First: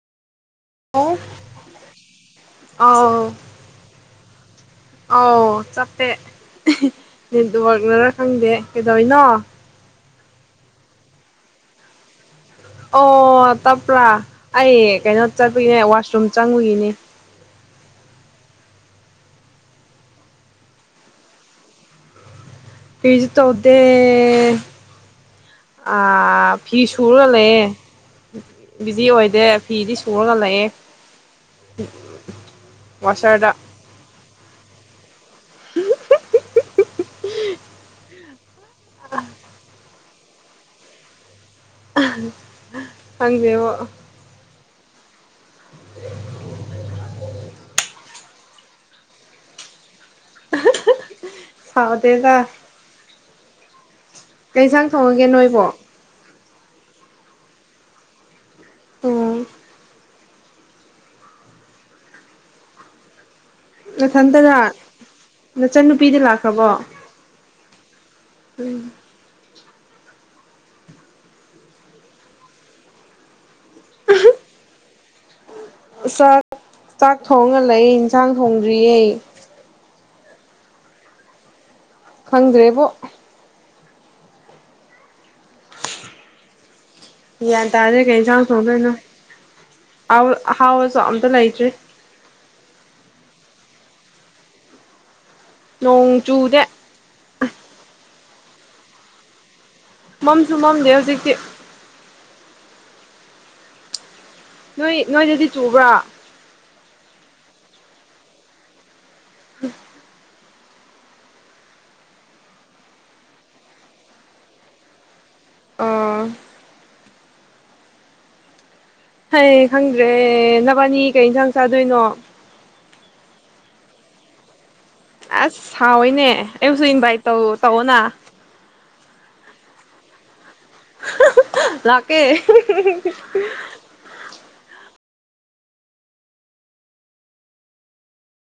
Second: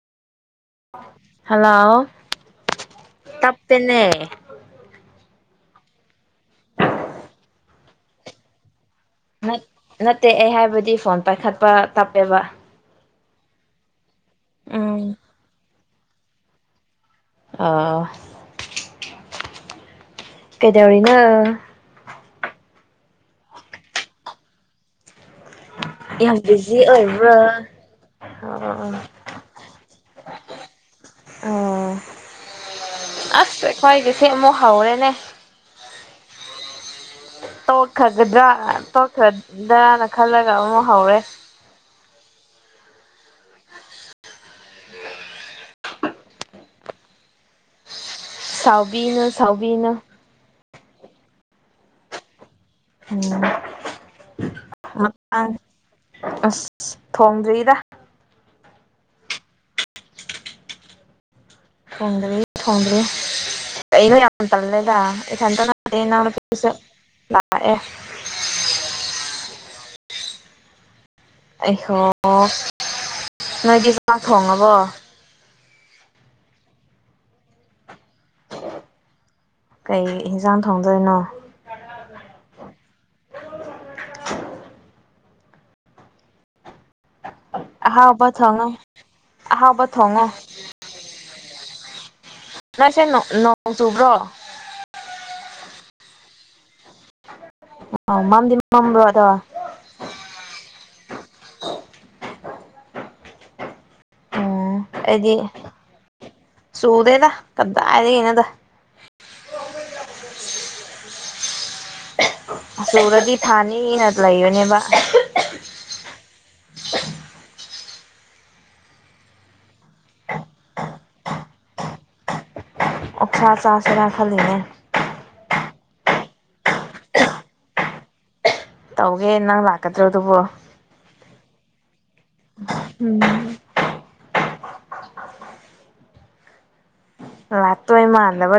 ꯑꯣ ꯍꯜꯂꯣ ꯑꯥꯎ ꯇꯞꯄꯦꯅꯦ ꯑꯥꯎ ꯆꯞꯄꯦ ꯅꯦꯠꯋꯥꯛꯅꯔꯥ ꯈꯪꯗꯦ ꯀꯗꯣꯏꯅꯣ ꯅꯠꯇꯦ ꯑꯩ ꯍꯥꯏꯕꯗꯤ ꯐꯣꯟ ꯄꯥꯏꯈꯠꯄ ꯇꯞꯄꯦꯕ ꯑꯣ ꯇꯞ꯭ꯔꯥ ꯑꯩꯌꯦ ꯎꯝ ꯀꯩꯅꯣ ꯆ ꯁꯨꯝ ꯆꯪꯉꯨꯒꯤꯅꯦ ꯑꯥ ꯀꯦꯗꯧꯔꯤꯅ ꯐꯤꯁꯨ ꯇꯧꯗ ꯌꯥꯝ ꯐꯤ ꯕꯤꯖꯤ ꯁꯨꯔꯒ ꯂꯩꯑꯦ ꯑꯣꯏꯕ꯭ꯔꯥ ꯑꯣ ꯕꯤꯖꯤ ꯑꯣꯏꯗꯦ ꯐꯤꯗꯤ ꯁꯨꯔꯒ ꯂꯩꯑꯦ ꯑꯣ ꯋꯥꯁꯔꯗ ꯑꯁ ꯑꯩꯈꯣꯏꯒꯤꯁꯦ ꯑꯃꯨꯛ ꯍꯧꯔꯦꯅꯦ ꯇꯧꯈꯒꯗ꯭ꯔꯥ ꯄꯈꯗ ꯈꯜꯂꯒ ꯑꯃꯨꯛ ꯍꯧꯔꯦ ꯍꯦ [unintelligible] ꯁꯥꯎꯕꯤꯅ ꯁꯥꯎꯕꯤꯅ ꯁꯥꯗꯦꯒ ꯎꯝ ꯀꯩꯁꯥꯡ ꯊꯣꯡꯉꯒꯦ ꯃꯇꯥꯡ ꯅꯣꯏꯕꯣ ꯑꯁ ꯊꯣꯡꯗ꯭ꯔꯤꯗ ꯎꯝ ꯐꯣꯡꯗ꯭ꯔꯦ ꯐꯣꯡꯗ꯭ꯔꯦ ꯩꯅ ꯌ ꯅꯊꯟꯇꯔ ꯇꯔꯂꯗ ꯁꯟꯇ ꯅꯆꯟꯅꯨꯄꯤꯗꯤ ꯂꯥꯛꯑꯦ ꯑꯩ ꯑꯩꯍ ꯅꯣꯏꯒꯤ ꯆꯥꯛ ꯊꯣꯡꯉꯕꯣ ꯁ ꯇꯥꯛ ꯊꯣꯡꯉ ꯂꯩ ꯍꯛꯁꯥꯡ ꯊꯣꯡꯗ꯭ꯔꯤꯌꯦꯩ ꯀꯩ ꯌꯦꯟꯁꯥꯡ ꯊꯣꯡꯗꯣꯏꯅꯣ ꯈꯪꯗ꯭ꯔꯦꯕꯣ [inaudible] ꯌꯦ ꯇ ꯑꯔꯦ ꯀꯩ ꯑꯍꯥꯎꯕ ꯊꯣꯡꯉꯣ ꯆꯥꯡꯁꯗꯣꯏꯅ ꯑꯍꯥꯎꯕ ꯊꯣꯡꯉꯣ ꯑ ꯍꯥꯎ ꯆ ꯂꯥꯏꯆꯦ ꯅꯪꯁꯦ ꯅꯣꯡ ꯆꯨꯕ꯭ꯔꯣ ꯅꯣꯡ ꯆꯨꯗꯦ ꯑ ꯃꯝꯗꯤꯃꯝꯕ꯭ꯔꯣ ꯑꯗ ꯃꯝꯁꯨꯨ ꯃꯝꯗꯦ ꯁꯇ ꯎꯝ ꯅꯣꯏ ꯑꯩꯗꯤ ꯅꯣꯏꯗꯗꯤ ꯆꯨꯕ꯭ꯔꯥ ꯇꯗꯥ ꯍꯥꯏꯔꯒꯩꯅꯗ ꯎꯝ ꯁꯨꯔꯗꯤ ꯊꯥꯅꯤꯅ ꯂꯩꯌꯣꯅꯦꯕ ꯑꯥ ꯍꯌꯦ ꯈꯪꯗ꯭ꯔꯦ ꯅꯕꯥꯅꯤ ꯀꯩ ꯏꯟꯁꯥꯡ ꯆꯥꯗꯣꯏꯅꯣ ꯑꯣꯛꯁꯥ ꯆꯥꯁꯤꯔꯥ ꯈꯜꯂꯤꯉ ꯑꯁ ꯍꯥꯎꯋꯏꯅꯦ ꯑꯩꯕꯨꯁꯨ ꯏꯟꯚꯥꯏꯠ ꯇꯧ ꯇꯧꯑꯣꯅ ꯇꯧꯒꯦ ꯏ ꯅꯪ ꯂꯥꯛꯗ꯭ꯔꯣ ꯑꯗꯨꯕꯨꯣ ꯂꯥꯛꯀꯦ ꯎꯝ ꯂꯠꯇꯋꯥꯃ ꯑꯗꯕ